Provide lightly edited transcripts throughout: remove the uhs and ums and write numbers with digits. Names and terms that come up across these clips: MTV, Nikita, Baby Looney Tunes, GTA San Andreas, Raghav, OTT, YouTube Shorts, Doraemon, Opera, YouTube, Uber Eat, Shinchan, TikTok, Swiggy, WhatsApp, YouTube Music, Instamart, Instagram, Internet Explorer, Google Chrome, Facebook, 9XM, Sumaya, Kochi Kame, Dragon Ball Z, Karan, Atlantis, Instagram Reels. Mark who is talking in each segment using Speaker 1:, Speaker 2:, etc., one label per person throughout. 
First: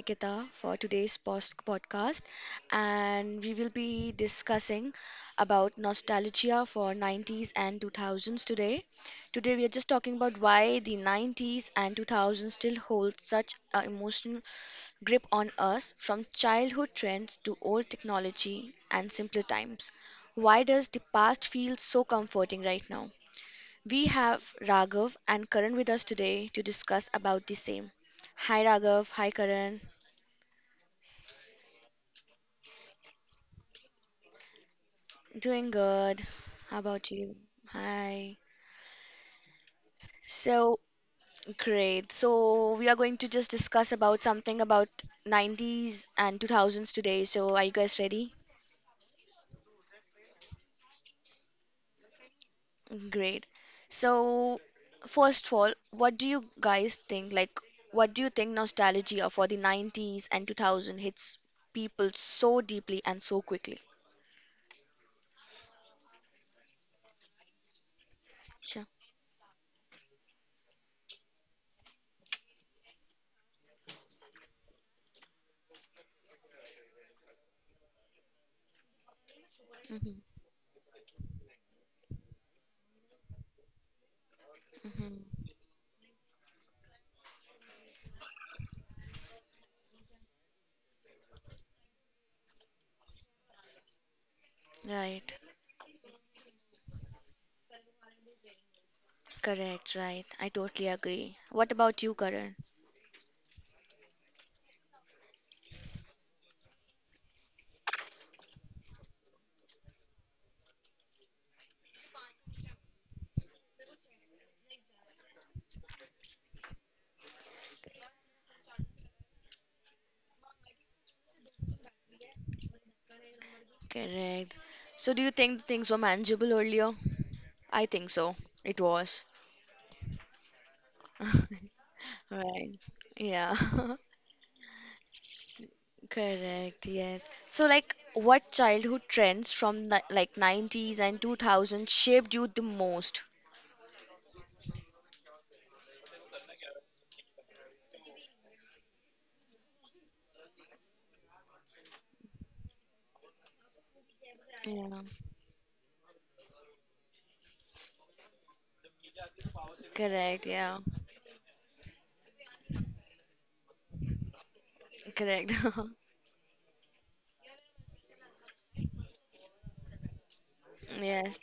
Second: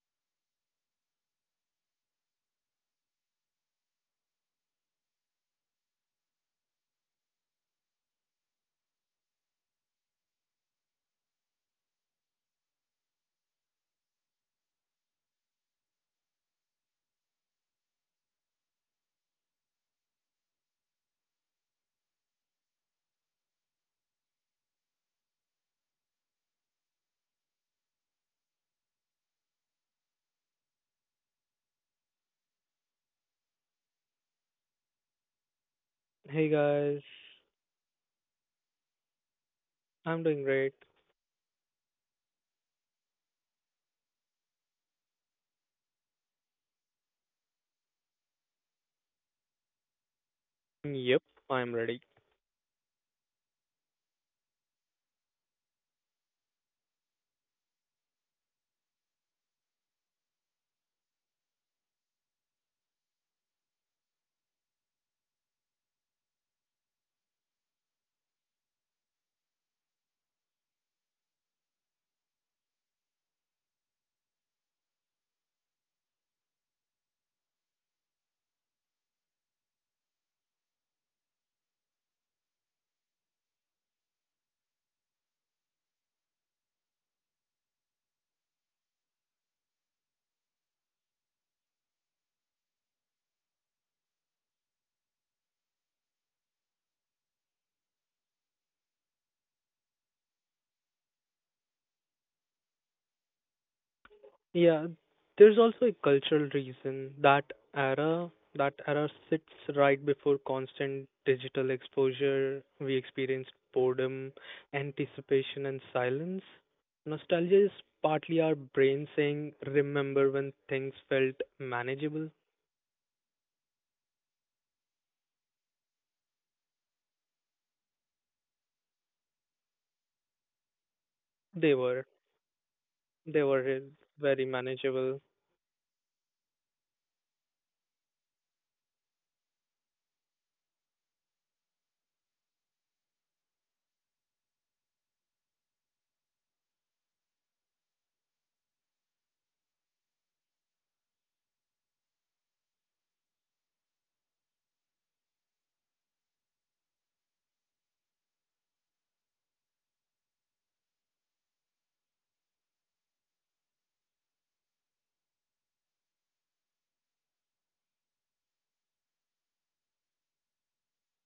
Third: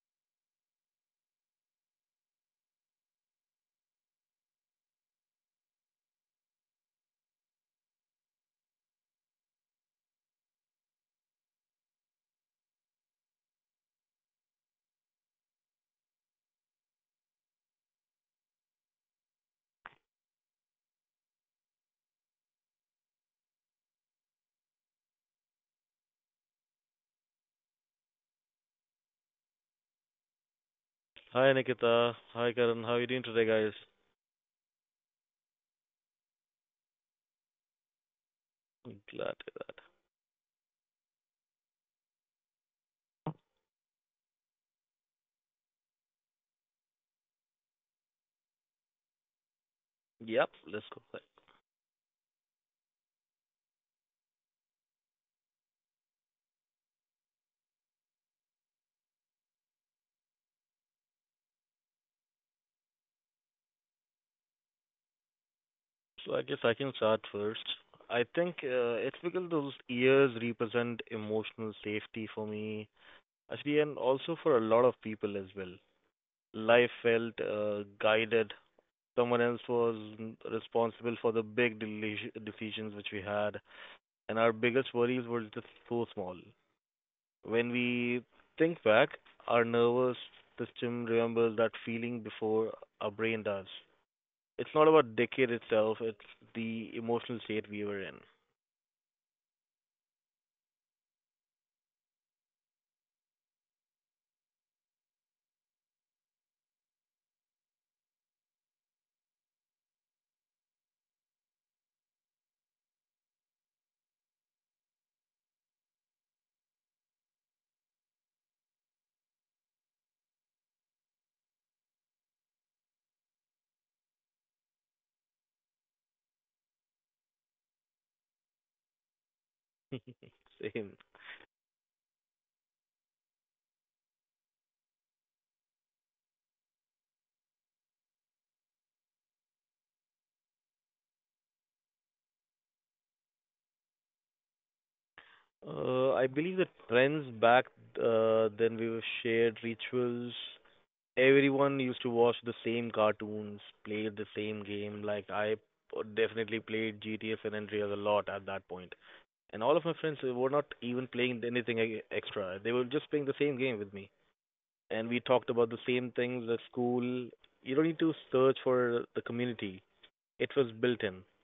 Speaker 1: Nikita for today's post podcast and we will be discussing about nostalgia for 90s and 2000s today. Today we are just talking about why the 90s and 2000s still hold such an emotional grip on us from childhood trends to old technology and simpler times. Why does the past feel so comforting right now? We have Raghav and Karan with us today to discuss about the same. Hi Raghav, hi Karan.
Speaker 2: Hi Nikita. Hi Karan. How are you doing today, guys?
Speaker 1: Doing good.
Speaker 3: Hey
Speaker 1: How
Speaker 3: guys,
Speaker 1: about you? Hi.
Speaker 2: Glad to hear that.
Speaker 3: I'm doing great.
Speaker 1: So great. So we are going to just discuss about something about 90s and 2000s today. So are you guys ready?
Speaker 2: Yep, let's go back.
Speaker 3: Yep, I'm ready.
Speaker 1: Great. So first of all, what do you guys think? What do you think nostalgia for the 90s and 2000 hits people so deeply and so quickly?
Speaker 2: So I guess I can start first. I think
Speaker 1: Sure.
Speaker 2: it's because those years represent emotional safety for me, actually, and also for a lot of people as well. Life felt guided. Someone else was
Speaker 1: Mm-hmm.
Speaker 2: responsible for the big decisions which we had, and our biggest
Speaker 1: Mhm.
Speaker 2: worries were just so small. When we think back, our nervous system remembers that feeling before our brain does. It's not about
Speaker 1: Right.
Speaker 2: decade itself, it's the emotional state we were in.
Speaker 1: Correct. Right. I totally agree. What about you, Karan?
Speaker 3: Yeah, there's also a cultural reason era that era sits right before constant digital exposure. We experienced boredom, anticipation, and silence. Nostalgia is partly our brain saying, "Remember when things felt manageable?
Speaker 1: Correct. So, do you think things were manageable earlier? I think so. It was.
Speaker 2: Same.
Speaker 3: They were.
Speaker 1: Right.
Speaker 3: They
Speaker 1: Yeah.
Speaker 3: were very manageable."
Speaker 1: S- Correct. Yes. So, like, what childhood trends from 90s and 2000s shaped you the most?
Speaker 2: I believe the trends back then we were shared rituals, everyone used to watch the same cartoons, play the same
Speaker 1: Yeah.
Speaker 2: game. Like I definitely played GTA San Andreas a lot at that point. And all of my friends
Speaker 1: Correct.
Speaker 2: were not
Speaker 1: Yeah.
Speaker 2: even playing anything extra. They were just playing the same game with me. And we talked
Speaker 1: Correct.
Speaker 2: about the same things at school. You don't need to search for the community. It was built in.
Speaker 1: Yes.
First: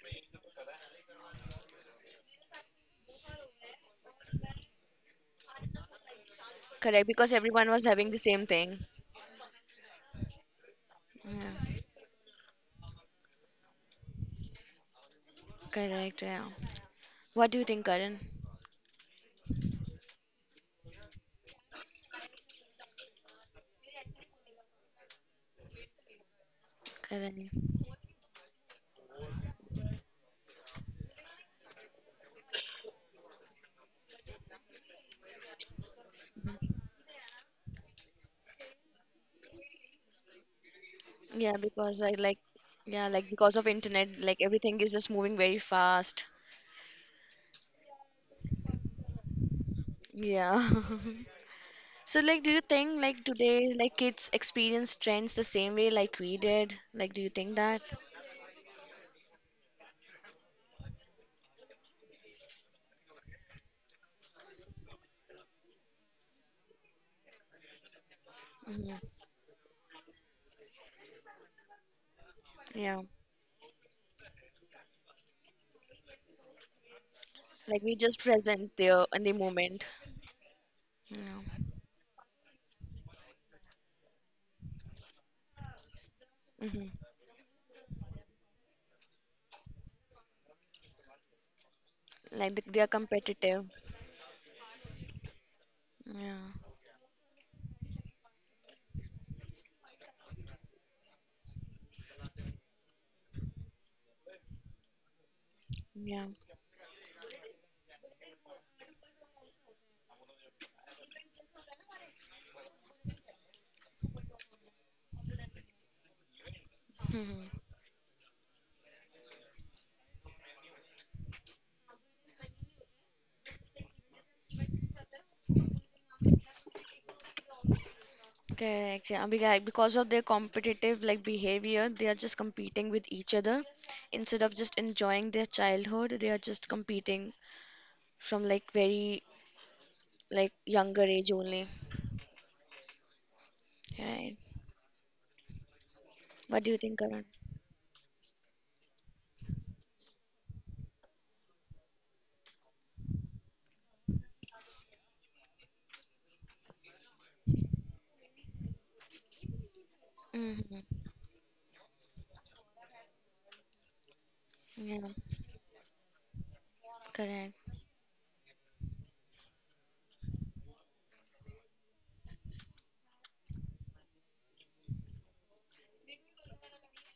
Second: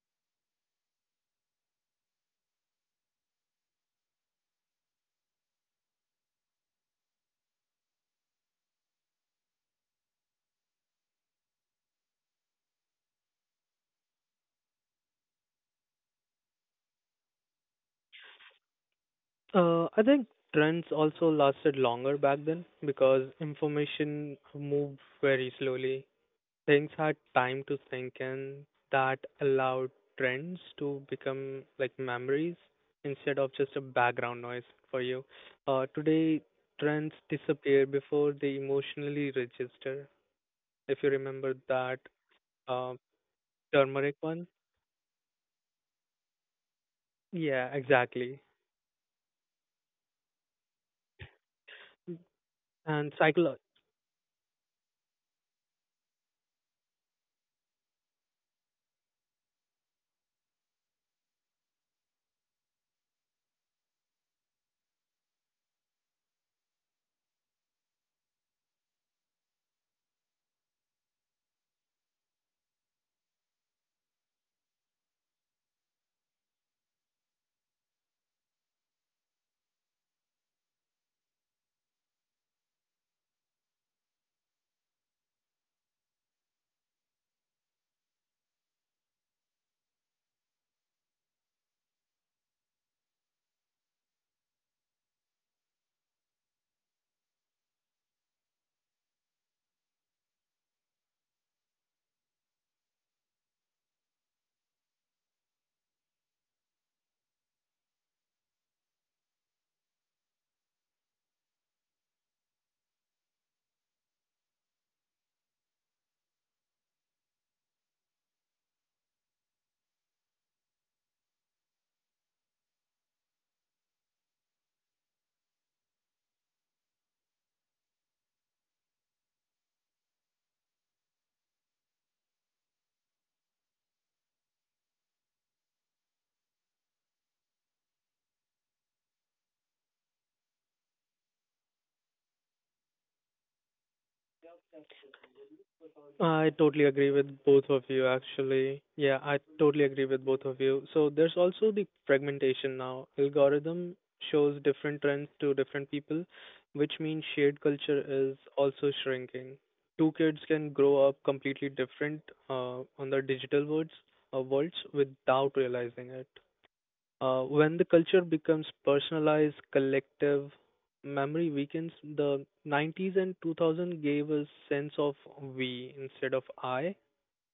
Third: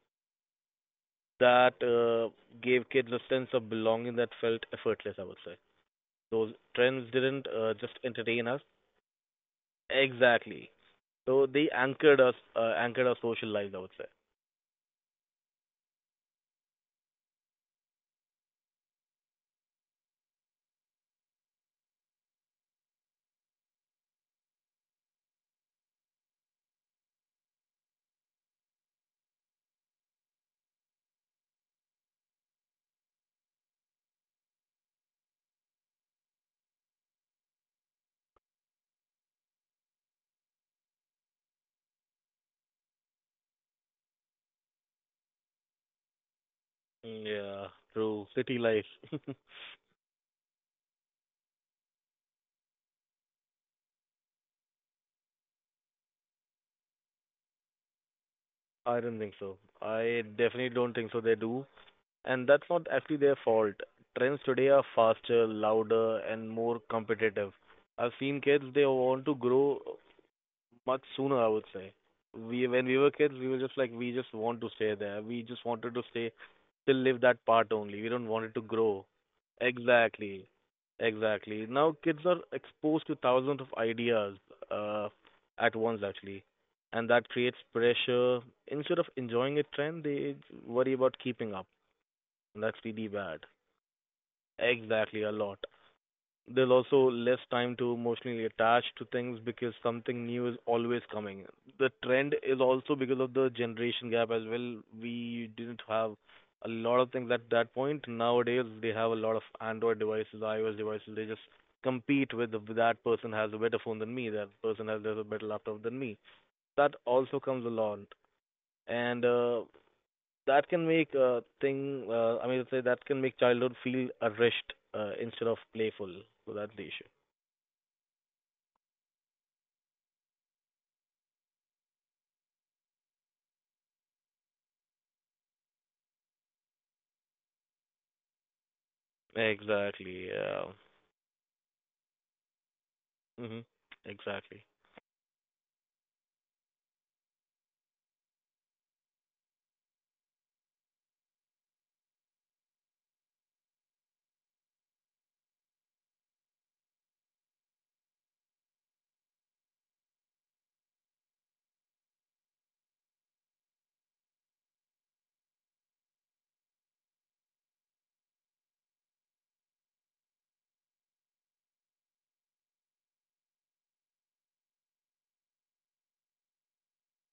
Speaker 2: That gave kids a sense of belonging that felt effortless, I would say. Those
Speaker 1: Correct.
Speaker 2: trends
Speaker 1: Because
Speaker 2: didn't
Speaker 1: everyone was
Speaker 2: just
Speaker 1: having the
Speaker 2: entertain
Speaker 1: same
Speaker 2: us.
Speaker 1: thing.
Speaker 2: Exactly. So they
Speaker 1: Yeah.
Speaker 2: anchored us, anchored our social lives, I would say.
Speaker 1: Correct. Yeah. What do you think, Karan?
Speaker 3: I think trends also lasted longer back then because information moved very slowly. Things had
Speaker 1: Karan.
Speaker 3: time to sink in that allowed trends to become like memories instead of just a background noise for you. Today, trends disappear before they emotionally register. If you
Speaker 1: Yeah,
Speaker 3: remember
Speaker 1: because I
Speaker 3: that
Speaker 1: like, yeah,
Speaker 3: uh,
Speaker 1: like because of internet,
Speaker 3: turmeric
Speaker 1: like
Speaker 3: one,
Speaker 1: everything is just moving very fast.
Speaker 3: yeah,
Speaker 2: Yeah,
Speaker 3: exactly.
Speaker 2: through city life.
Speaker 1: Yeah. So, like, do you
Speaker 3: And
Speaker 1: think like
Speaker 3: psycholo
Speaker 1: today, like kids experience trends the same way like we did? Like, do you think that?
Speaker 2: I don't think so. I definitely don't think so. They do, and that's not actually their fault. Trends today are faster, louder, and more competitive. I've seen kids they
Speaker 1: Hmm.
Speaker 2: want to grow much sooner, I would say. We when we
Speaker 1: Yeah.
Speaker 2: were kids, we were just like we just want to stay there. We just wanted to stay to live that
Speaker 1: Like we
Speaker 2: part
Speaker 1: just
Speaker 2: only. We don't want
Speaker 1: present
Speaker 2: it to
Speaker 1: there in
Speaker 2: grow.
Speaker 1: the moment.
Speaker 2: Exactly.
Speaker 1: Yeah.
Speaker 2: Exactly. Now kids are exposed to thousands of ideas uh, at once actually,
Speaker 1: Hmm.
Speaker 2: and that creates pressure. Instead of enjoying a trend, they worry about keeping up,
Speaker 1: Like they
Speaker 2: and that's
Speaker 1: they are
Speaker 2: really bad.
Speaker 1: competitive.
Speaker 2: Exactly, a lot.
Speaker 1: Yeah.
Speaker 2: There's also less time to emotionally attach to things because something new is always coming. The trend is also because of the generation gap as well. We didn't
Speaker 1: Yeah.
Speaker 2: have a lot of things at that point. Nowadays, they have a lot of Android devices, iOS devices. They just compete with that person has a better phone than me, that person has a better laptop than me. That also
Speaker 1: Hmm.
Speaker 2: comes along, and that can make thing. I mean, to say that can make childhood feel a rushed instead of playful. So that's the issue.
Speaker 1: Correct. Yeah. Because of their competitive like behavior, they are just competing with each other instead of just enjoying their childhood. They are just competing from like very
Speaker 2: Exactly.
Speaker 1: like
Speaker 2: Yeah.
Speaker 1: younger age only.
Speaker 2: Hmm.
Speaker 1: Right.
Speaker 2: Exactly.
Speaker 3: I
Speaker 1: What
Speaker 3: totally
Speaker 1: do you
Speaker 3: agree
Speaker 1: think,
Speaker 3: with
Speaker 1: Karan?
Speaker 3: both of you, actually. Yeah, I totally agree with both of you. So there's also the fragmentation now. Algorithm shows different trends to different people, which means shared culture is also shrinking. Two kids can grow up
Speaker 1: Mm-hmm.
Speaker 3: completely different on their digital worlds, worlds
Speaker 1: Yeah.
Speaker 3: without realizing it. When the
Speaker 1: Correct.
Speaker 3: culture becomes personalized, collective, memory weakens. The 90s and 2000 gave a sense of we instead of I,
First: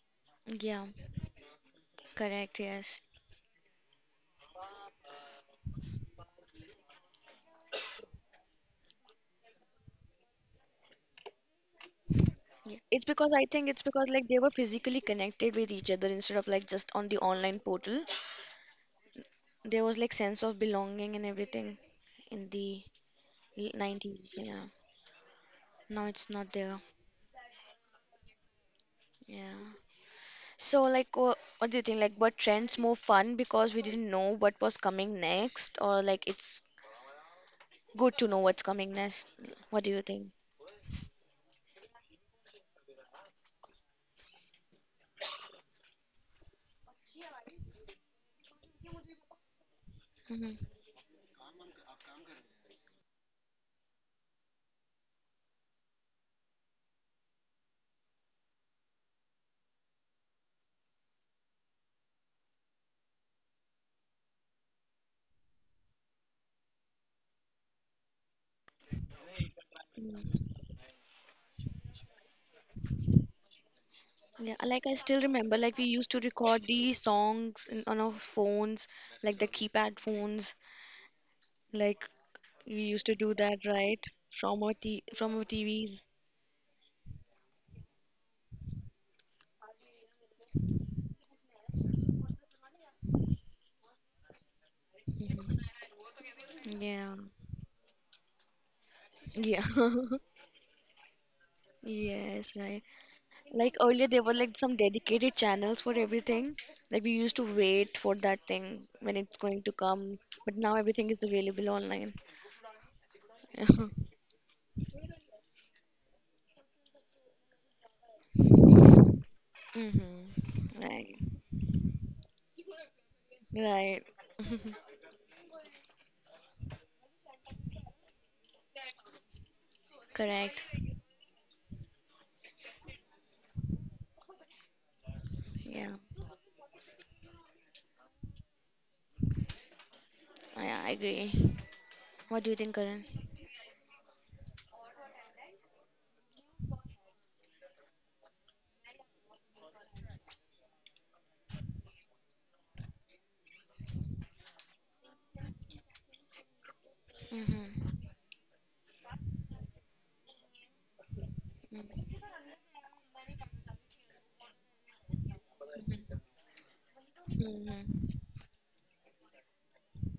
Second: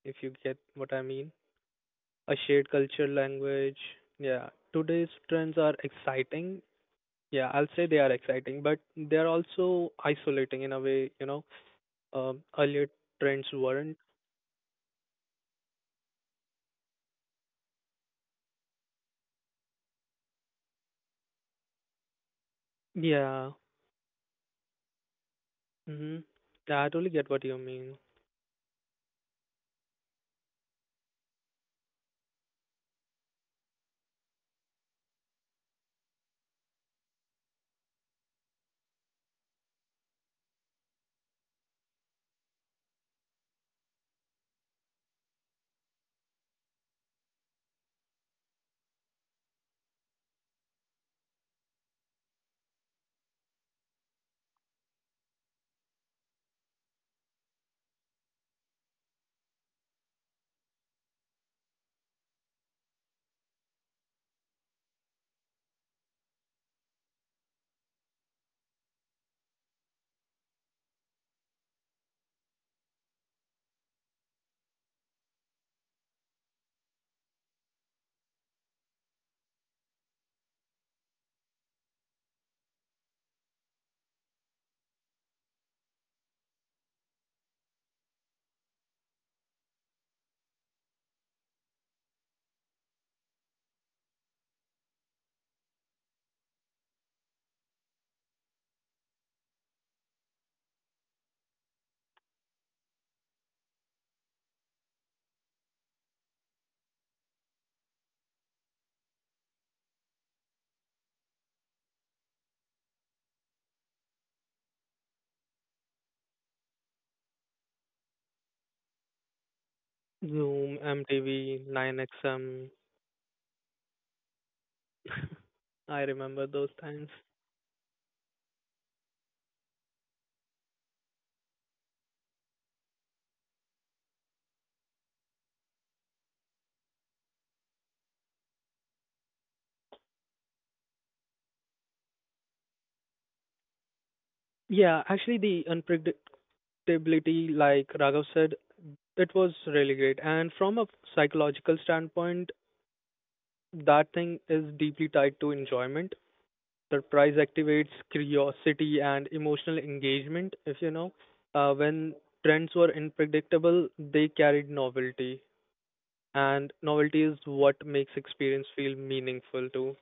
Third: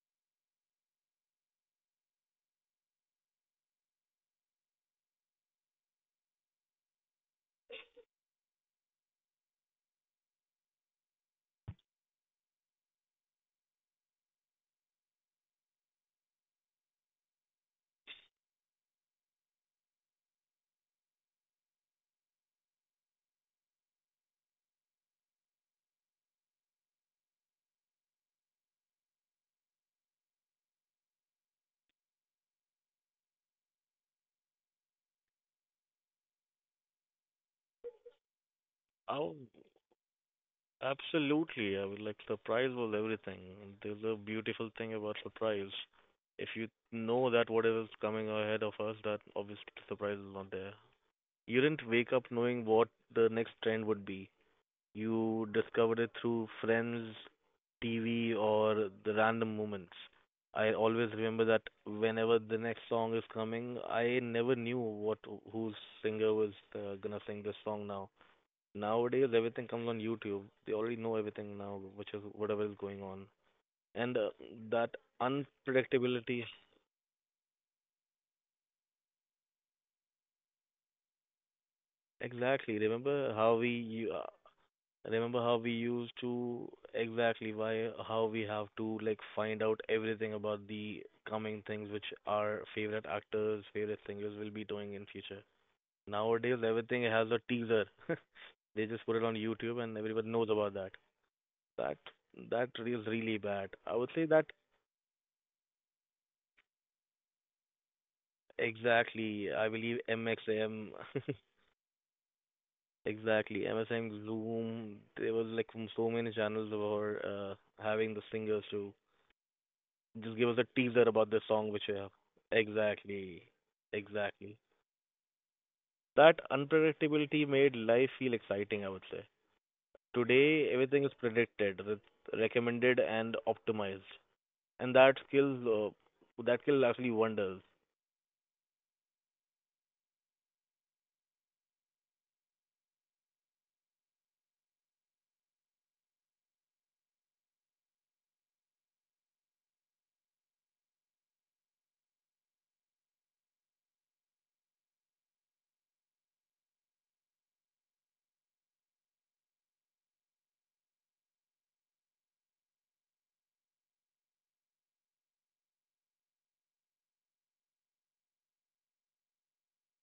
Speaker 3: if you get
Speaker 1: Yeah.
Speaker 3: what I mean. A
Speaker 1: Correct.
Speaker 3: shared culture
Speaker 1: Yes.
Speaker 3: language. Yeah, today's trends are exciting. Yeah, I'll say they are exciting, but they're also isolating in a way, earlier
Speaker 1: Yeah. It's
Speaker 3: trends
Speaker 1: because I think
Speaker 3: weren't.
Speaker 1: it's because like they were physically connected with each other instead of like just on the online portal. There was like sense of belonging and everything in the
Speaker 3: Yeah.
Speaker 1: 90s. Yeah. No, it's
Speaker 3: Mm-hmm.
Speaker 1: not there.
Speaker 3: Yeah, I totally get what you mean.
Speaker 1: Yeah. So, like, what do you think? Like, what trends more fun because we didn't know what was coming next, or like it's good to know what's coming next?
Speaker 2: Oh,
Speaker 1: What do you think?
Speaker 2: absolutely. I mean, like surprise was everything. There's a beautiful thing about surprise. If you know that whatever's coming ahead of us, that obviously the surprise is
Speaker 1: Hmm.
Speaker 2: not there. You didn't wake up knowing what the next trend would be. You discovered it through friends, TV, or the random moments. I always remember that whenever the next song is coming, I never knew what whose singer was gonna sing this song now. Nowadays, everything comes on YouTube. They already know everything now, which is whatever is going on. And
Speaker 1: Yeah, like I
Speaker 2: That
Speaker 1: still remember, like we used to
Speaker 2: unpredictability,
Speaker 1: record these songs on our phones, like the keypad phones. Like we
Speaker 2: exactly.
Speaker 1: used to do that, right? From our
Speaker 2: Remember how we
Speaker 1: TVs.
Speaker 2: used to exactly why how we have to like find out everything about the coming things which our favorite actors, favorite singers will be doing in
Speaker 1: Mhm.
Speaker 2: future. Nowadays,
Speaker 1: Yeah.
Speaker 2: everything has a teaser. They just put
Speaker 1: Yeah.
Speaker 2: it on YouTube and everyone knows about that. That
Speaker 1: Yes, right.
Speaker 2: that is really
Speaker 1: Like
Speaker 2: bad.
Speaker 1: earlier,
Speaker 2: I
Speaker 1: there were
Speaker 2: would say
Speaker 1: like
Speaker 2: that
Speaker 1: some dedicated channels for everything. Like we used to wait for that thing when it's going
Speaker 2: exactly.
Speaker 1: to
Speaker 2: I believe
Speaker 1: come. But now
Speaker 2: MXM,
Speaker 1: everything is available online.
Speaker 2: exactly MSM Zoom. There was like so many channels were having the singers to just give us a
Speaker 1: Mm-hmm.
Speaker 3: Zoom,
Speaker 2: teaser
Speaker 1: Right.
Speaker 2: about the
Speaker 3: MTV,
Speaker 2: song which you have.
Speaker 3: 9XM.
Speaker 2: Exactly.
Speaker 1: Right.
Speaker 2: Exactly.
Speaker 3: I
Speaker 2: That
Speaker 3: remember those times.
Speaker 2: unpredictability made life feel exciting, I would say.
Speaker 1: Correct.
Speaker 2: Today, everything is predicted, recommended, and optimized. And
Speaker 1: Yeah.
Speaker 2: that skill actually wonders.
Speaker 1: I agree. What do you think, Karan?
Speaker 3: Yeah, actually, the unpredictability, like Raghav said, it was really great. And from a psychological standpoint, that thing is deeply tied to enjoyment. Surprise activates
Speaker 1: Mm-hmm.
Speaker 3: curiosity and emotional engagement, if you know. When trends were unpredictable, they carried novelty. And novelty is what
Speaker 1: Mm-hmm.
Speaker 3: makes experience feel meaningful too.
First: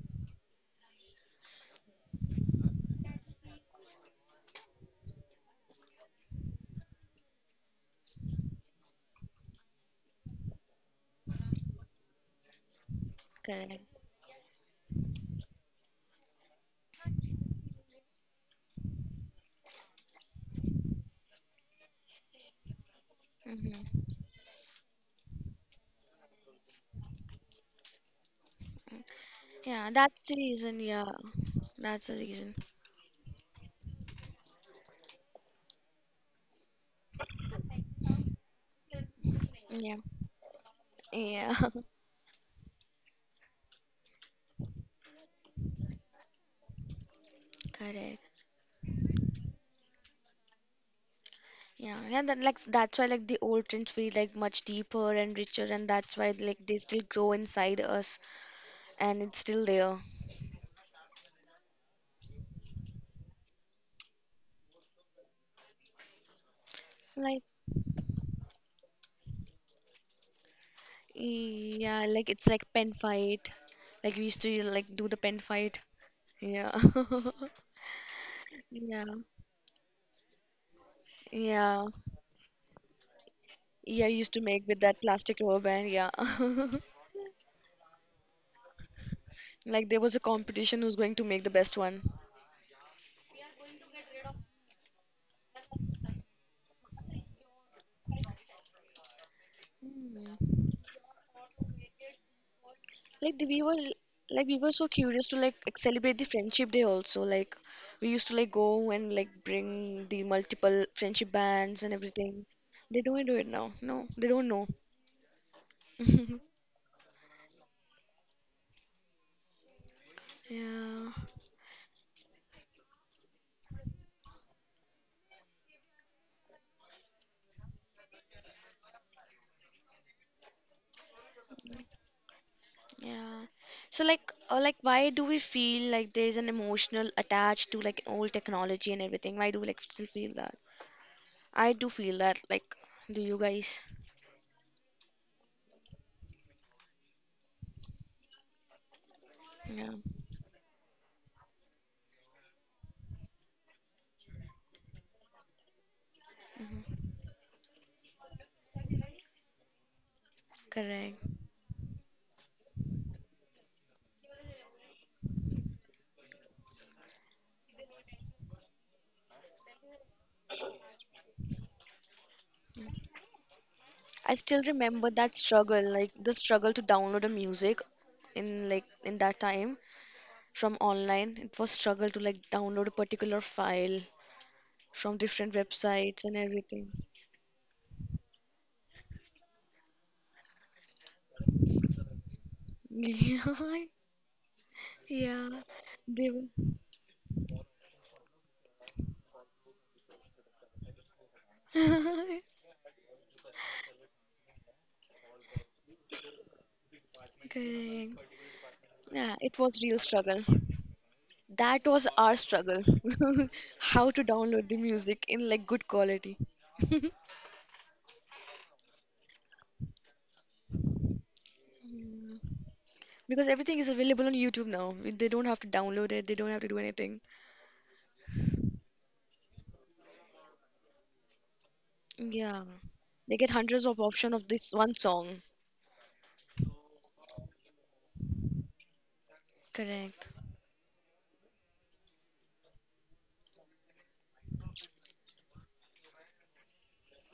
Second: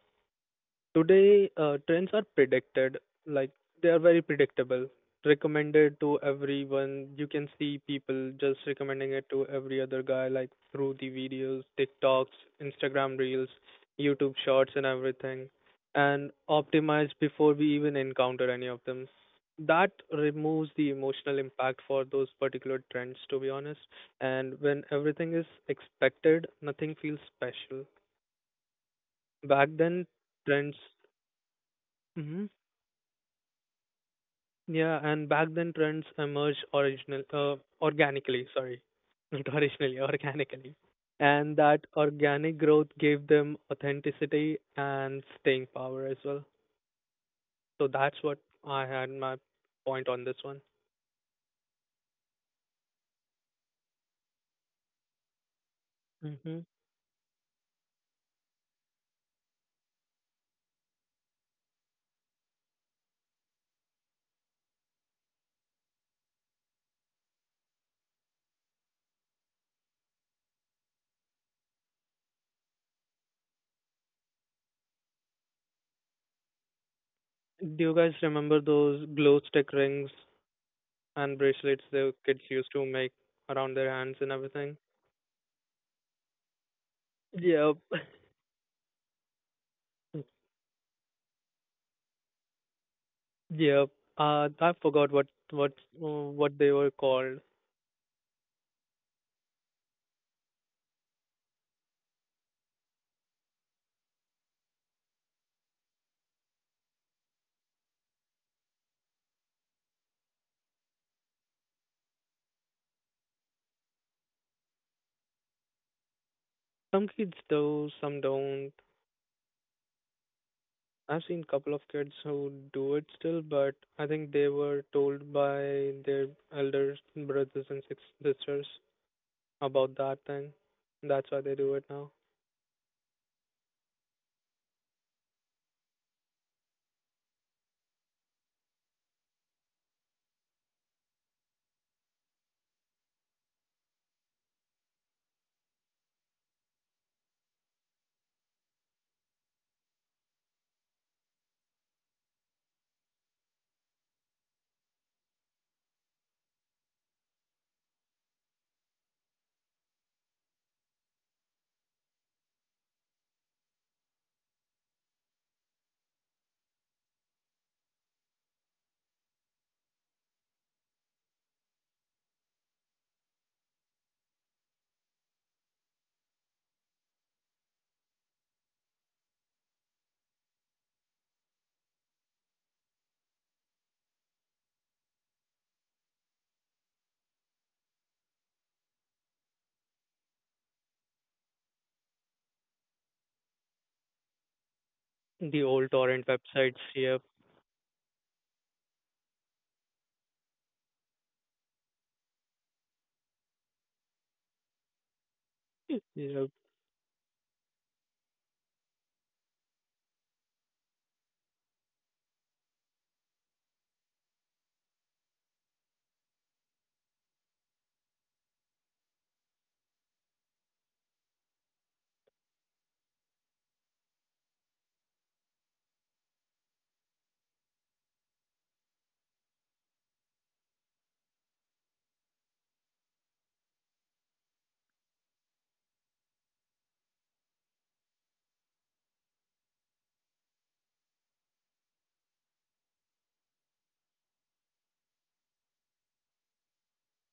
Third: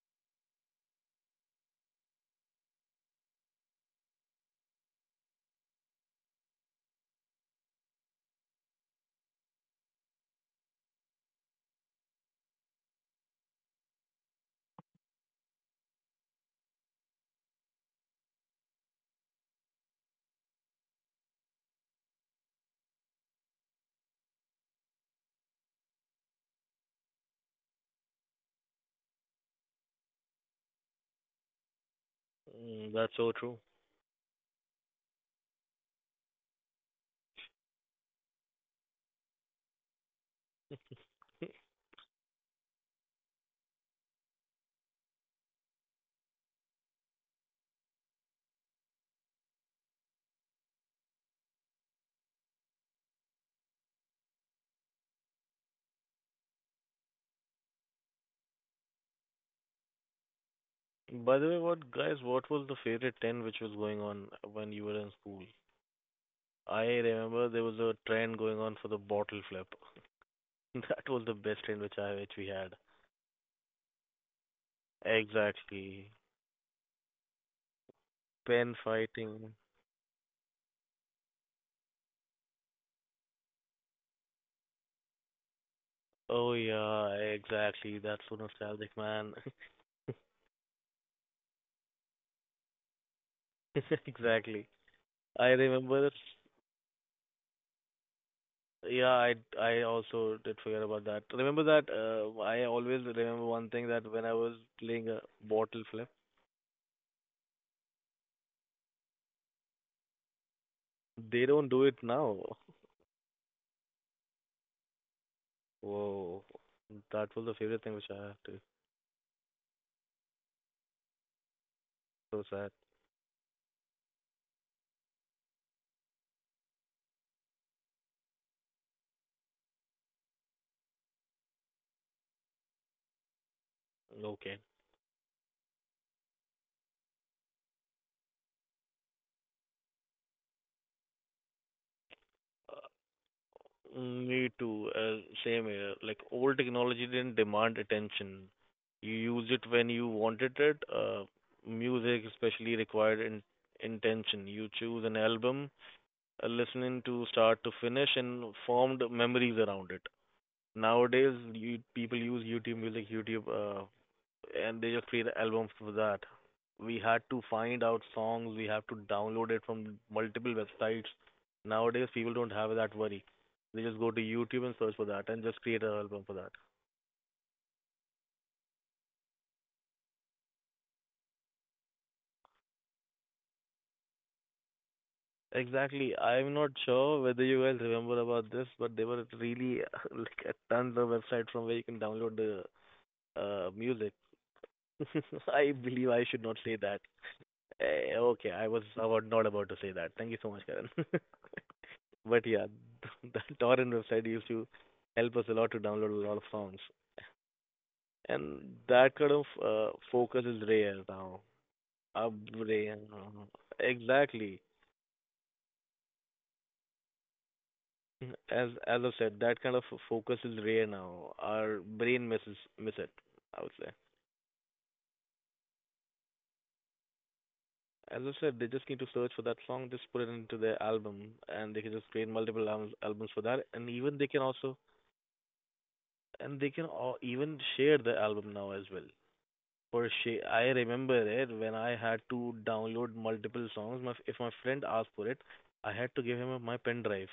Speaker 3: Today, trends are predicted, like they are very predictable, recommended to everyone. You can see people just recommending it to every other guy, like through the videos, TikToks, Instagram Reels,
Speaker 1: Correct.
Speaker 3: YouTube Shorts, and everything, and optimized before we even encounter any of them. That removes the emotional impact for those particular trends, to be honest.
Speaker 1: Mm-hmm.
Speaker 3: And when everything is expected, nothing feels special. Back
Speaker 1: Yeah,
Speaker 3: then,
Speaker 1: that's the
Speaker 3: trends.
Speaker 1: reason. Yeah, that's the
Speaker 3: Mm-hmm.
Speaker 1: reason.
Speaker 2: That's so true.
Speaker 3: Yeah, and back then trends emerged original organically, sorry. Not
Speaker 1: Yeah.
Speaker 3: originally, organically.
Speaker 1: Yeah.
Speaker 3: And that organic growth gave them authenticity and staying power as well. So that's
Speaker 1: Correct.
Speaker 3: what I had my point on this one.
Speaker 1: Yeah, yeah, that like that's why like the old trends feel like much deeper and richer, and that's why
Speaker 3: Hmm.
Speaker 1: like they still grow inside us, and it's still there.
Speaker 2: By the way, what guys, what was the favorite trend which was going on when you were in school? I
Speaker 1: Like
Speaker 2: remember there was a trend going on for the bottle flip. That was the best trend which
Speaker 1: yeah,
Speaker 2: I
Speaker 1: like
Speaker 2: which we
Speaker 1: it's like
Speaker 2: had.
Speaker 1: pen fight. Like we used to like do the pen fight.
Speaker 2: Exactly.
Speaker 1: Yeah,
Speaker 3: Do you guys remember
Speaker 2: Pen
Speaker 3: those
Speaker 1: yeah,
Speaker 3: glow
Speaker 2: fighting.
Speaker 3: stick rings and bracelets
Speaker 1: yeah,
Speaker 3: the kids used to make around their
Speaker 1: yeah. I
Speaker 3: hands and
Speaker 1: used to make
Speaker 3: everything?
Speaker 1: with that plastic rubber band. Yeah,
Speaker 2: Oh yeah,
Speaker 3: Yep.
Speaker 2: exactly. That's so nostalgic, man.
Speaker 1: like there was a competition who's going to make the best one.
Speaker 3: Yep.
Speaker 2: Exactly.
Speaker 3: I forgot
Speaker 2: I
Speaker 3: what what
Speaker 2: remember.
Speaker 3: uh, what they were called.
Speaker 2: Yeah, I I also did forget about that. Remember that I always
Speaker 1: Like
Speaker 2: remember
Speaker 1: we
Speaker 2: one
Speaker 1: were
Speaker 2: thing that when I
Speaker 1: like
Speaker 2: was
Speaker 1: we were so
Speaker 2: playing a
Speaker 1: curious to like
Speaker 2: bottle flip,
Speaker 1: celebrate the friendship day also like we used to like go and like bring the multiple friendship
Speaker 2: they don't do
Speaker 1: bands and
Speaker 2: it now.
Speaker 1: everything they don't do it now no they don't know.
Speaker 2: Whoa,
Speaker 3: Some
Speaker 2: that
Speaker 3: kids
Speaker 2: was the favorite thing
Speaker 3: do,
Speaker 2: which I
Speaker 3: some
Speaker 2: had to.
Speaker 3: don't.
Speaker 1: Yeah,
Speaker 3: I've seen couple of kids
Speaker 2: So
Speaker 3: who
Speaker 2: sad.
Speaker 3: do it still, but I think they were told by their elder brothers and sisters about that thing. That's why they do it now.
Speaker 1: yeah. So
Speaker 2: Okay.
Speaker 1: like, why do we feel like there is an emotional attached to like old technology and everything? Why do we like still feel that? I do feel that. Like, do you guys?
Speaker 2: Me too. Same here. Like old technology didn't demand attention. You use it when
Speaker 1: Yeah,
Speaker 2: you wanted it. Music especially required intention. You choose an album, listening to start to finish, and formed memories around it.
Speaker 1: correct.
Speaker 2: Nowadays, you people use YouTube Music, YouTube, and they just create albums for that. We had to find out songs, we have to download it from multiple websites. Nowadays, people don't have that worry. They just go to
Speaker 1: I still
Speaker 2: YouTube and search for
Speaker 1: remember
Speaker 2: that
Speaker 1: that
Speaker 2: and just create
Speaker 1: struggle,
Speaker 2: an
Speaker 1: like
Speaker 2: album for
Speaker 1: the
Speaker 2: that.
Speaker 1: struggle to download a music in that time from online. It was struggle to like download a particular file from different
Speaker 2: Exactly.
Speaker 1: websites and
Speaker 2: I'm not
Speaker 1: everything.
Speaker 2: sure whether you guys remember about this, but there were really like a tons of websites from where you can download the music.
Speaker 1: Yeah,
Speaker 3: The
Speaker 2: I
Speaker 3: old
Speaker 2: believe I
Speaker 3: torrent
Speaker 1: they
Speaker 2: should
Speaker 1: were.
Speaker 2: not
Speaker 3: websites,
Speaker 2: say that.
Speaker 3: yep,
Speaker 2: Okay, I was about not about to say that. Thank you so much, Karan. But yeah, the torrent website used to help us a lot to download a lot of
Speaker 3: yep.
Speaker 2: songs,
Speaker 1: Correct.
Speaker 2: and that kind
Speaker 1: Yeah,
Speaker 2: of
Speaker 1: it was real struggle.
Speaker 2: focus is rare now.
Speaker 1: That was
Speaker 2: Uh,
Speaker 1: our struggle.
Speaker 2: rare, no, no, no.
Speaker 1: How to
Speaker 2: Exactly.
Speaker 1: download the music in like good quality.
Speaker 2: As I said, that kind of focus is rare now. Our brain misses miss it.
Speaker 1: Because
Speaker 2: I would
Speaker 1: everything is
Speaker 2: say.
Speaker 1: available on YouTube now. They don't have to download it, they don't have to do anything.
Speaker 2: As I said, they just need to search for that song, just put it into their album, and they can just create
Speaker 1: Yeah.
Speaker 2: multiple albums, albums
Speaker 1: They
Speaker 2: for
Speaker 1: get
Speaker 2: that.
Speaker 1: hundreds
Speaker 2: And
Speaker 1: of
Speaker 2: even they
Speaker 1: option
Speaker 2: can
Speaker 1: of this
Speaker 2: also,
Speaker 1: one song.
Speaker 2: and they can all, even share the album now as well. For
Speaker 1: Correct.
Speaker 2: sure, I remember it when I had to download multiple songs. My, if my friend asked for it, I had to give him a, my pen drive,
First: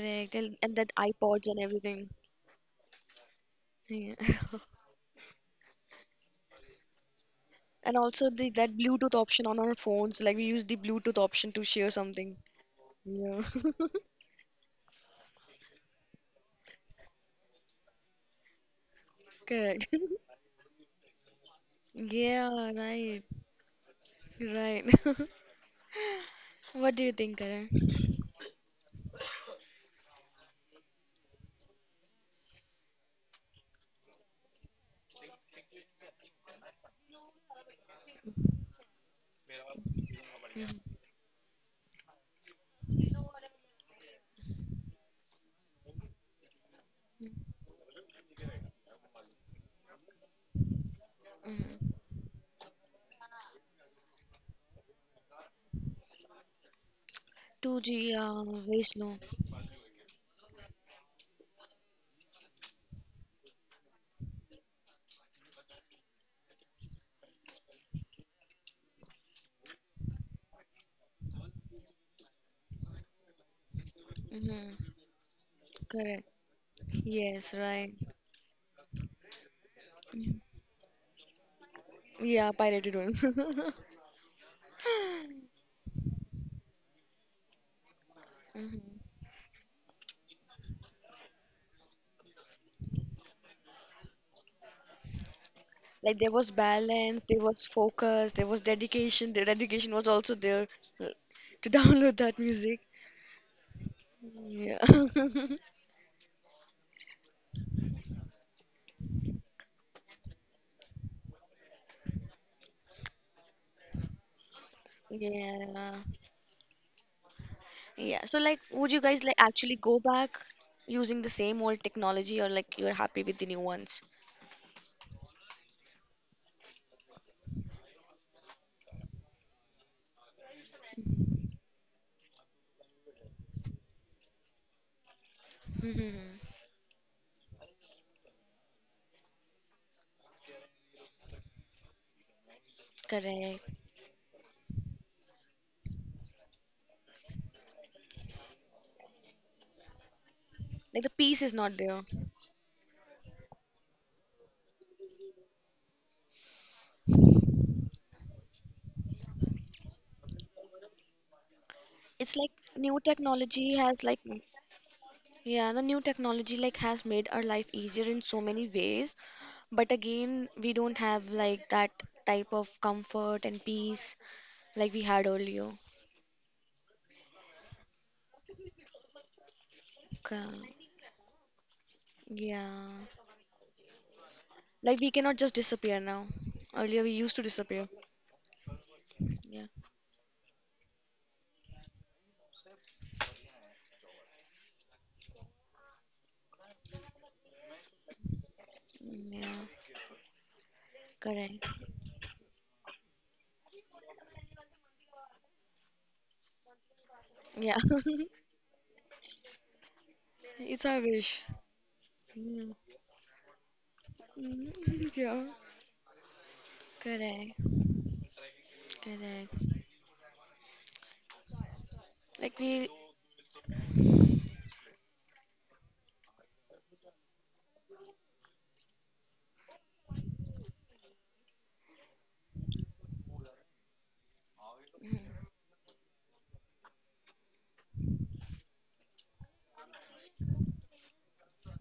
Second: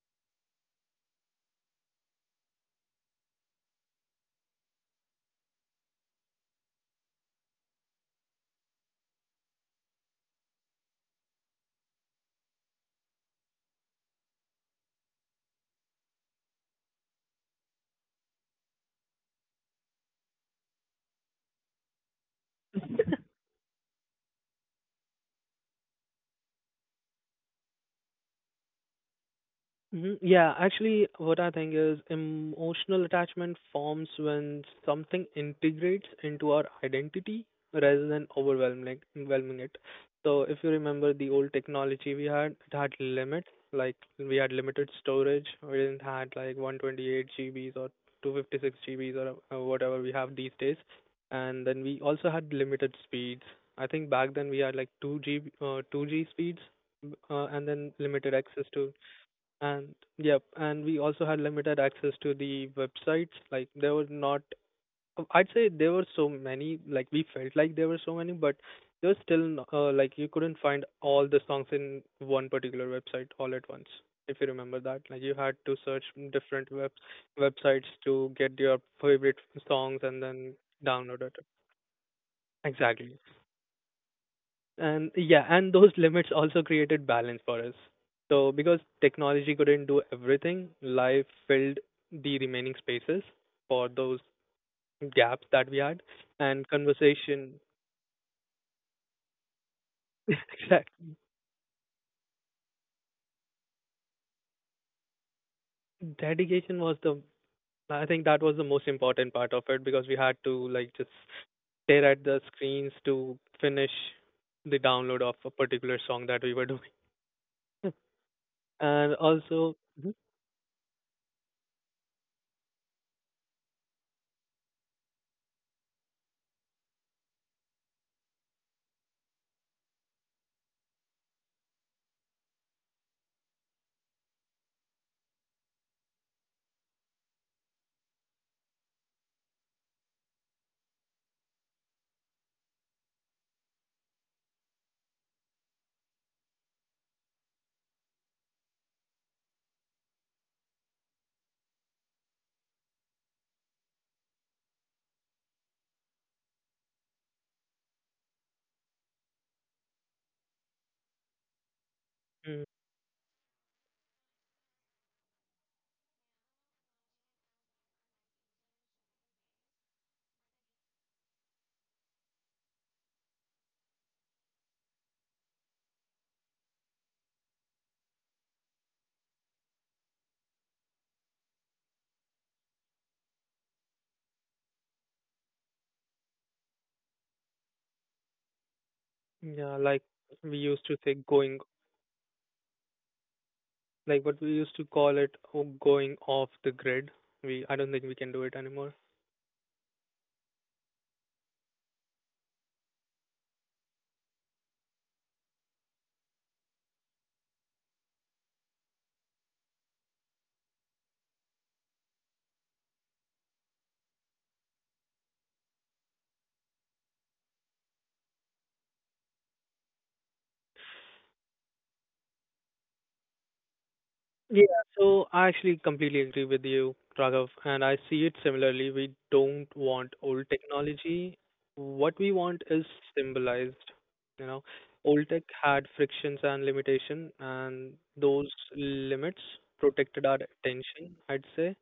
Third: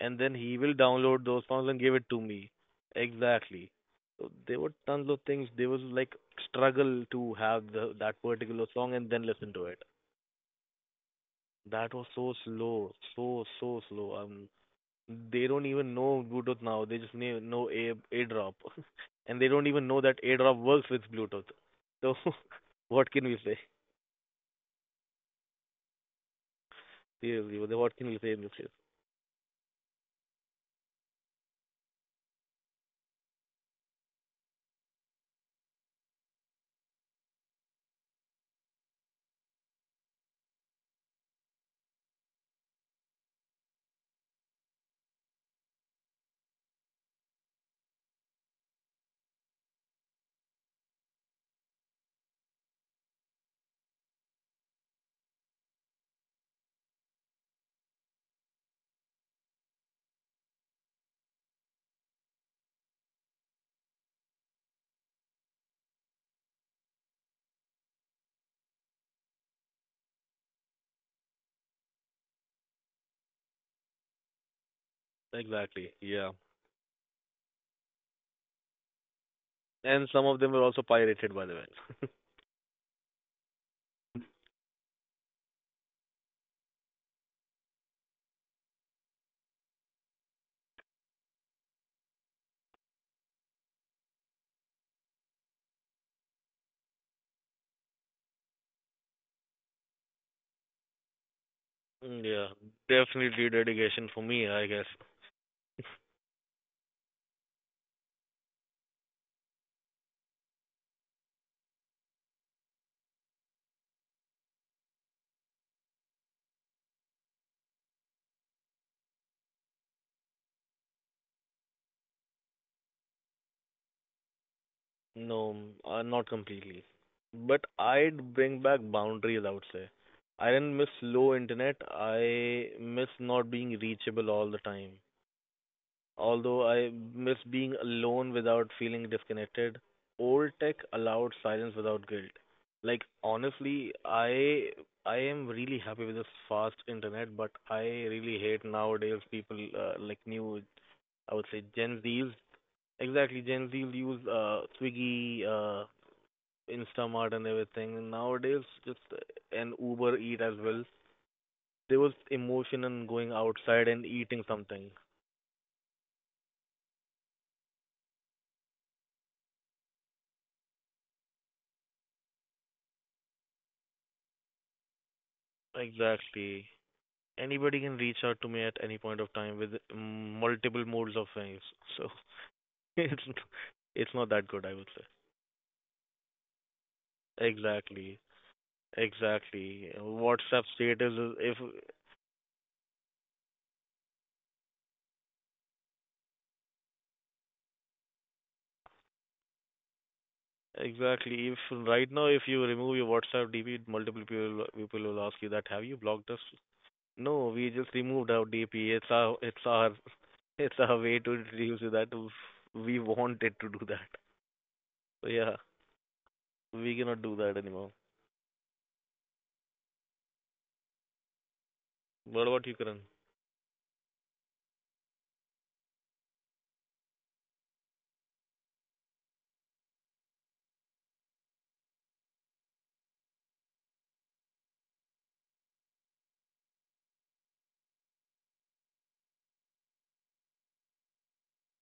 Speaker 2: and then
Speaker 1: And-
Speaker 2: he will
Speaker 1: And that
Speaker 2: download those
Speaker 1: iPods and
Speaker 2: songs and give it
Speaker 1: everything.
Speaker 2: to me. Exactly.
Speaker 1: Yeah.
Speaker 2: So there were tons of things. There was like struggle to have the,
Speaker 1: And
Speaker 2: that
Speaker 1: also the
Speaker 2: particular
Speaker 1: that
Speaker 2: song and
Speaker 1: Bluetooth
Speaker 2: then
Speaker 1: option
Speaker 2: listen
Speaker 1: on
Speaker 2: to
Speaker 1: our
Speaker 2: it.
Speaker 1: phones, like we use the Bluetooth option to share
Speaker 2: That was so
Speaker 1: something.
Speaker 2: slow,
Speaker 1: Yeah.
Speaker 2: so so slow. They don't even know Bluetooth now. They just know A AirDrop, and they don't even
Speaker 1: Correct.
Speaker 2: know that AirDrop works with Bluetooth. So
Speaker 1: Yeah,
Speaker 2: what
Speaker 1: right.
Speaker 2: can we say?
Speaker 1: Right. What do you think,
Speaker 2: Seriously, but
Speaker 1: Karan?
Speaker 2: they what can you say.
Speaker 3: Mhm. Yeah, actually, what I think is emotional attachment forms when something integrates into our identity rather than overwhelming it. So, if you remember the old technology we had, it had limits. Like we had limited storage. We didn't had like 128 GBs or 256 GBs or whatever we have these days. And then
Speaker 1: Mm-hmm.
Speaker 3: we also had limited speeds. I think back then we had like 2G speeds, and then
Speaker 1: 2G,
Speaker 3: limited access
Speaker 1: very
Speaker 3: to
Speaker 1: slow.
Speaker 3: and yep, and we also had limited access to the websites. Like there were not, I'd say there were so many. Like we felt like there were so many, but there was still like you couldn't find all the songs in one particular website all at once. If you
Speaker 1: Mm-hmm.
Speaker 3: remember that, like you had to
Speaker 2: Exactly.
Speaker 3: search
Speaker 1: Correct.
Speaker 2: Yeah.
Speaker 3: different
Speaker 1: Yes,
Speaker 3: websites
Speaker 1: right.
Speaker 3: to get your favorite songs
Speaker 2: And
Speaker 3: and
Speaker 2: some of
Speaker 3: then
Speaker 2: them were also
Speaker 3: download it.
Speaker 2: pirated, by the way.
Speaker 1: Yeah, pirated
Speaker 3: Exactly,
Speaker 1: ones.
Speaker 3: and yeah, and those limits also created balance for us, so because
Speaker 1: Hmm.
Speaker 3: technology couldn't do everything, life filled the remaining spaces for those gaps that we had
Speaker 1: Like there was
Speaker 3: and
Speaker 1: balance, there
Speaker 3: conversation.
Speaker 1: was focus, there was dedication. The dedication was also there uh,
Speaker 3: Exactly,
Speaker 1: to download that
Speaker 2: Yeah.
Speaker 1: music.
Speaker 2: Definitely dedication for me, I
Speaker 1: Yeah.
Speaker 2: guess.
Speaker 3: dedication was the, I think that was the most important part of it, because we had to like just stare at the screens to finish the download of a particular
Speaker 1: Yeah.
Speaker 3: song that we were doing.
Speaker 1: Yeah. So like would you
Speaker 3: And
Speaker 1: guys like actually
Speaker 3: also,
Speaker 1: go
Speaker 3: mhm.
Speaker 1: back using the same old technology or like you're happy with the new ones?
Speaker 2: No, not completely. But I'd bring back boundaries, I would say. I didn't miss low internet. I miss not being reachable all the time.
Speaker 1: Hmm.
Speaker 2: Although I miss being alone without feeling disconnected. Old tech allowed silence without guilt. Like
Speaker 1: Correct.
Speaker 2: honestly, I I am really happy with this fast internet, but I really hate nowadays people like new
Speaker 1: Like the
Speaker 2: I
Speaker 1: peace
Speaker 2: would
Speaker 1: is
Speaker 2: say
Speaker 1: not
Speaker 2: Gen
Speaker 1: there.
Speaker 2: Zs. Exactly, Gen Zs use Swiggy, Instamart, and everything. And nowadays, just an Uber Eat as well. There was
Speaker 1: It's like
Speaker 3: mm,
Speaker 2: emotion
Speaker 1: new
Speaker 2: in going
Speaker 1: technology
Speaker 2: outside
Speaker 1: has
Speaker 2: and
Speaker 1: like m-
Speaker 2: eating something.
Speaker 1: Yeah, the new technology like has made our life easier in so many ways, but again, we don't have like that type of comfort and peace like we had earlier.
Speaker 2: Exactly. Anybody can reach out to me at any point of time with
Speaker 1: Ca-
Speaker 2: multiple modes of things. So
Speaker 1: Yeah,
Speaker 2: it's it's not that good, I would
Speaker 1: like
Speaker 2: say.
Speaker 1: we cannot just disappear now. Earlier we used to disappear.
Speaker 2: Exactly,
Speaker 1: Yeah,
Speaker 3: yeah
Speaker 2: exactly.
Speaker 3: like we
Speaker 2: WhatsApp
Speaker 3: used to
Speaker 2: status
Speaker 3: say
Speaker 2: is if
Speaker 3: going, like what we used to call it going off the grid. We, I don't think we can do it anymore.
Speaker 1: Mm, yeah,
Speaker 2: exactly if
Speaker 1: correct.
Speaker 2: right now if you remove your WhatsApp DP, multiple people will ask you that have you blocked us? No, we
Speaker 1: Yeah,
Speaker 2: just removed our DP. It's our, it's
Speaker 1: it's
Speaker 2: our
Speaker 1: our
Speaker 2: way to
Speaker 1: wish.
Speaker 2: introduce you that
Speaker 1: Mm.
Speaker 2: we wanted to do that.
Speaker 1: Mm,
Speaker 2: So
Speaker 1: Yeah,
Speaker 2: yeah, we cannot do that
Speaker 1: correct,
Speaker 2: anymore.
Speaker 1: correct.
Speaker 2: What
Speaker 1: Like
Speaker 2: about you,
Speaker 1: we,
Speaker 2: Karan?
Speaker 3: Yeah, so I actually completely agree with you, Raghav, and I see it similarly. We don't want old technology. What we want is symbolized. You know, old tech had frictions and limitation, and those limits protected our attention, I'd say.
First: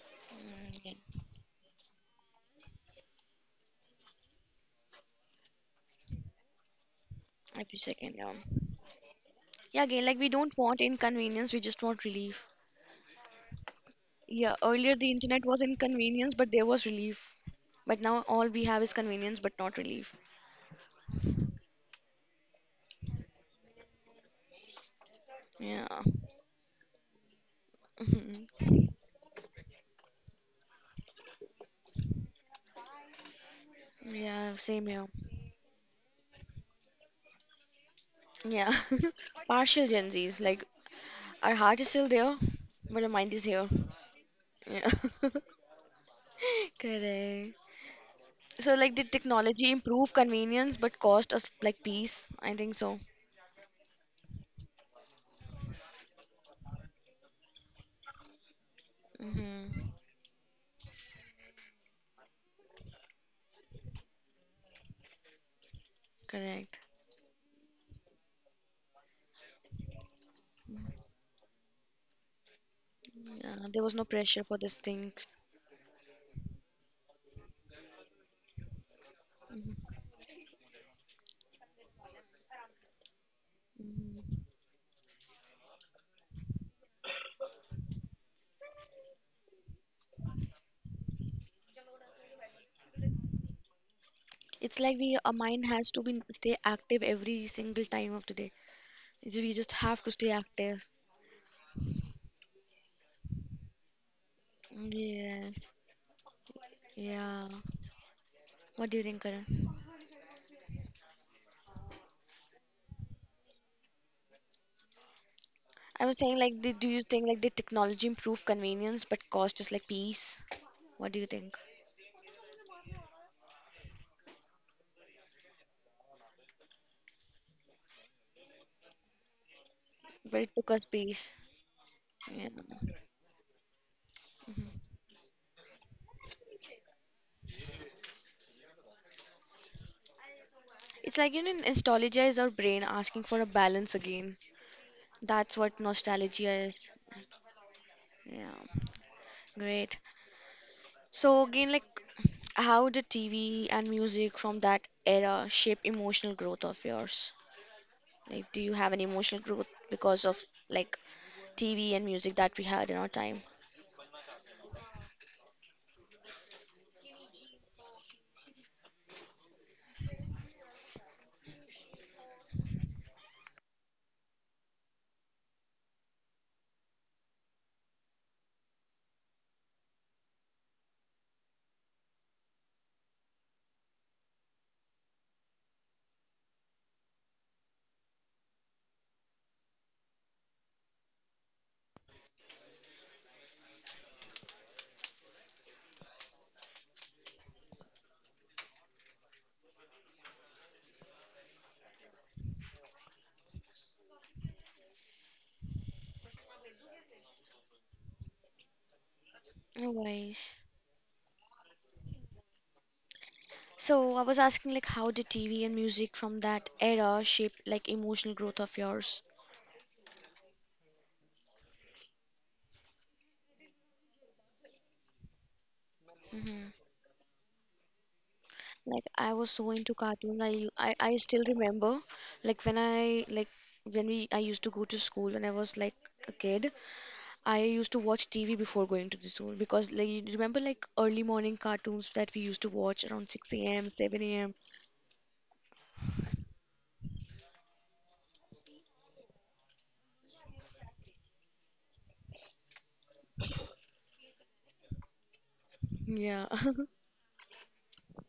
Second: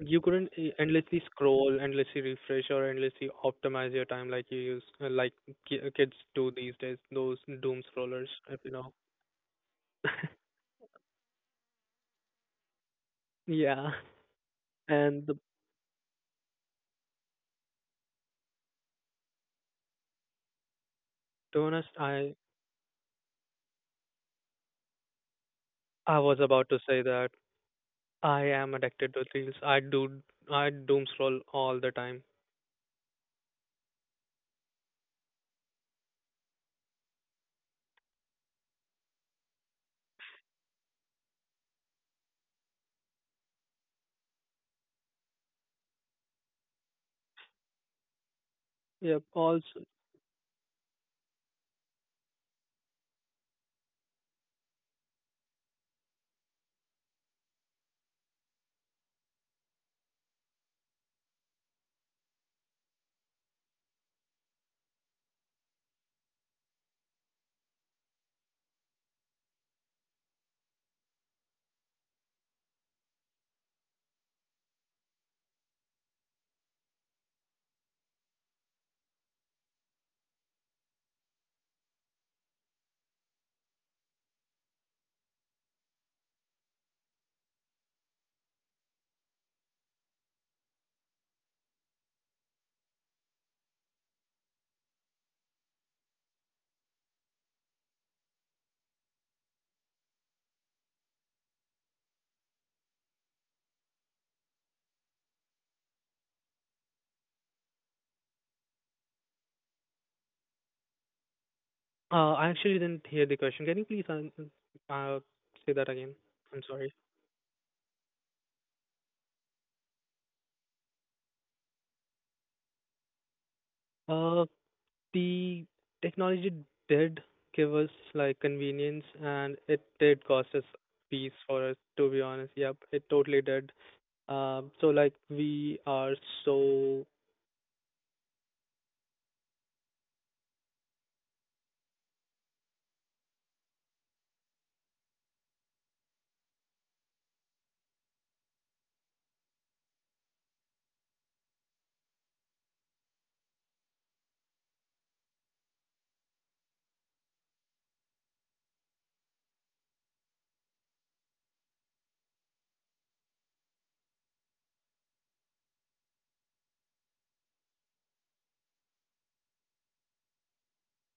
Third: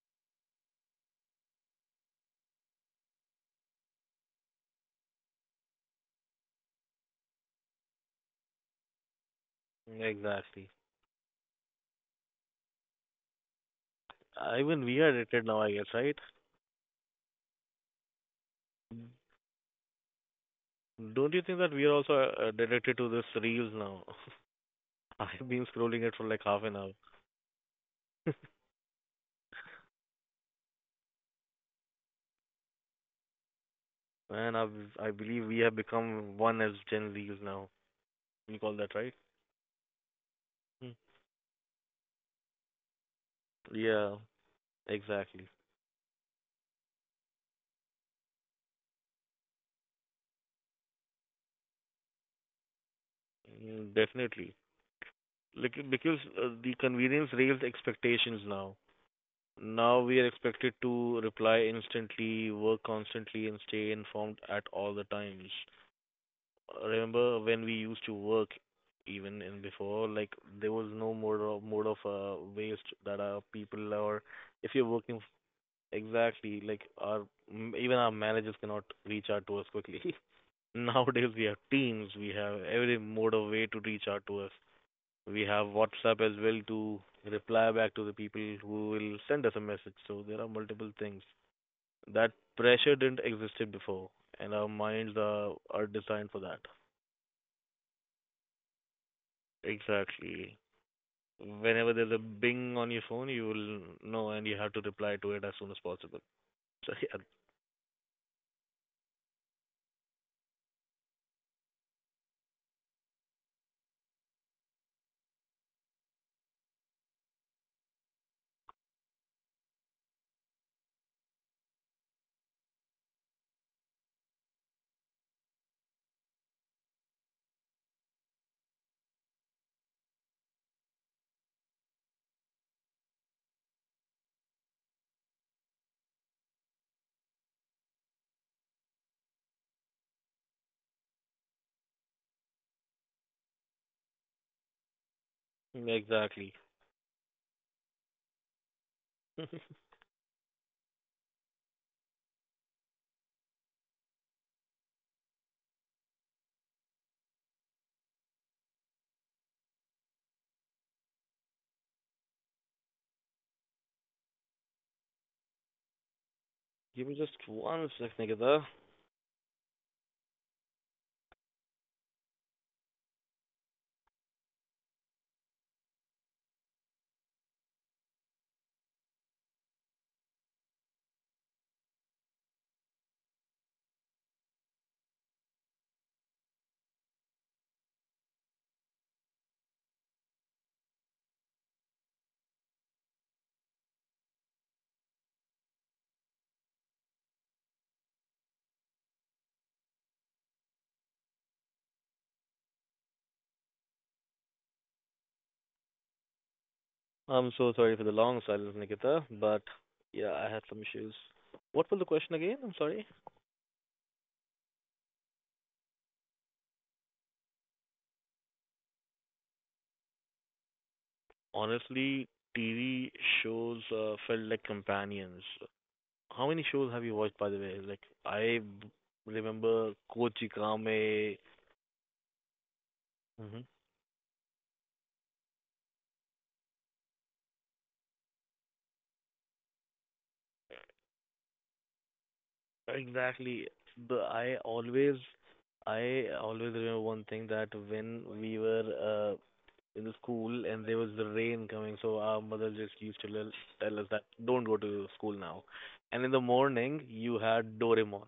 Speaker 3: You couldn't
Speaker 1: Mm, yeah.
Speaker 3: endlessly scroll, endlessly refresh, or endlessly optimize your time like you use, like kids do these days. Those
Speaker 1: Every
Speaker 3: doom
Speaker 1: second,
Speaker 3: scrollers,
Speaker 1: yeah.
Speaker 3: if you know.
Speaker 1: Yeah, again, like we don't
Speaker 2: Exactly.
Speaker 1: want inconvenience, we just want relief.
Speaker 3: Yeah,
Speaker 1: Yeah,
Speaker 2: Even
Speaker 1: earlier
Speaker 2: we are
Speaker 1: the
Speaker 3: and the,
Speaker 1: internet
Speaker 2: addicted now,
Speaker 1: was
Speaker 2: I guess, right?
Speaker 1: inconvenience, but there was relief. But now all we have is convenience, but not relief.
Speaker 2: Don't you think
Speaker 3: to be
Speaker 2: that we
Speaker 3: honest,
Speaker 2: are also addicted to this reels now? I've been
Speaker 1: Yeah.
Speaker 2: scrolling it
Speaker 3: I
Speaker 2: for
Speaker 3: was
Speaker 2: like half
Speaker 3: about
Speaker 2: an
Speaker 3: to
Speaker 2: hour.
Speaker 3: say that I am
Speaker 1: Mhm.
Speaker 3: addicted to reels. I doom scroll all the time.
Speaker 1: Yeah,
Speaker 2: Man, I
Speaker 1: same here.
Speaker 2: I believe we have become one as Gen Zs now. You
Speaker 1: Yeah.
Speaker 2: call that right?
Speaker 1: Partial Gen Zs, like
Speaker 2: Hmm.
Speaker 1: our heart is still there, but our mind is here.
Speaker 2: Yeah,
Speaker 1: Yeah.
Speaker 2: exactly.
Speaker 1: Correct. So, like, did
Speaker 3: Yep.
Speaker 1: technology
Speaker 3: Also,
Speaker 1: improve convenience but cost us like peace? I think so.
Speaker 2: Definitely. Because the convenience rails expectations now.
Speaker 1: Mm-hmm.
Speaker 2: Now we are expected to reply instantly, work constantly, and stay informed at all the times.
Speaker 1: Correct.
Speaker 2: Remember when we used to work even in before like there was no mode of waste that our
Speaker 1: Yeah, there
Speaker 2: people
Speaker 1: was no
Speaker 2: or
Speaker 1: pressure for
Speaker 2: if
Speaker 1: these
Speaker 2: you're working
Speaker 1: things.
Speaker 2: exactly like our even our managers cannot reach out to us quickly. Nowadays we have teams, we have every mode of way to reach out to us, we have WhatsApp as well to reply back to the people who will send us a message, so there are multiple things that pressure didn't existed before, and our
Speaker 1: It's like
Speaker 2: minds
Speaker 1: we our
Speaker 2: are
Speaker 1: mind
Speaker 2: are
Speaker 1: has to be
Speaker 2: designed for
Speaker 1: stay
Speaker 2: that
Speaker 1: active every single time of the day. We just have to stay
Speaker 2: exactly.
Speaker 1: active.
Speaker 2: Whenever there's a bing on your phone, you will know and you have to reply to it as
Speaker 1: Yes.
Speaker 2: soon as possible. So yeah,
Speaker 1: Yeah. What do you think, Karan?
Speaker 3: I actually didn't hear the question. Can you please uh, say that
Speaker 1: I
Speaker 3: again?
Speaker 1: was saying like,
Speaker 3: I'm
Speaker 1: do
Speaker 3: sorry.
Speaker 1: you think like the technology improve convenience but cost us like peace? What do you think?
Speaker 3: Uh. The technology did give us like convenience and it did
Speaker 1: But it
Speaker 3: cost us
Speaker 1: took us peace.
Speaker 3: peace for us to be
Speaker 1: Yeah.
Speaker 3: honest. Yep, it totally did. So like we are so
Speaker 1: It's like you know, nostalgia is our brain asking for a balance again. That's what nostalgia
Speaker 2: exactly.
Speaker 1: is. Yeah.
Speaker 2: Give
Speaker 1: Great. So again, like how did TV and music from that era shape emotional growth of yours? Like, do you have any emotional growth because of like TV and music that we had in our time?
Speaker 2: me just one sec, Nikita. I'm so sorry for the long silence, Nikita, but
Speaker 1: No
Speaker 2: yeah, I
Speaker 1: worries.
Speaker 2: had some issues. What was the question again? I'm sorry.
Speaker 1: So I was asking like how did TV and music from that era shape like emotional growth of yours?
Speaker 2: Honestly, TV shows felt like companions. How many
Speaker 1: Hmm.
Speaker 2: shows have you watched, by the way? Like I b-
Speaker 1: Like I was so into
Speaker 2: remember
Speaker 1: cartoons. I,
Speaker 2: Kochi
Speaker 1: u- I
Speaker 2: Kame.
Speaker 1: still remember like when we I used to go to school when I was like a kid. I used to watch TV before going to the school because, like, you remember, like, early morning cartoons that we used to watch around 6
Speaker 2: Exactly.
Speaker 1: a.m.,
Speaker 2: The
Speaker 1: 7 a.m.
Speaker 2: I always remember one thing that when we were in the school and there was the rain coming, so our mother just used to tell us that don't go to school now. And in the
Speaker 1: Yeah,
Speaker 2: morning, you had Doraemon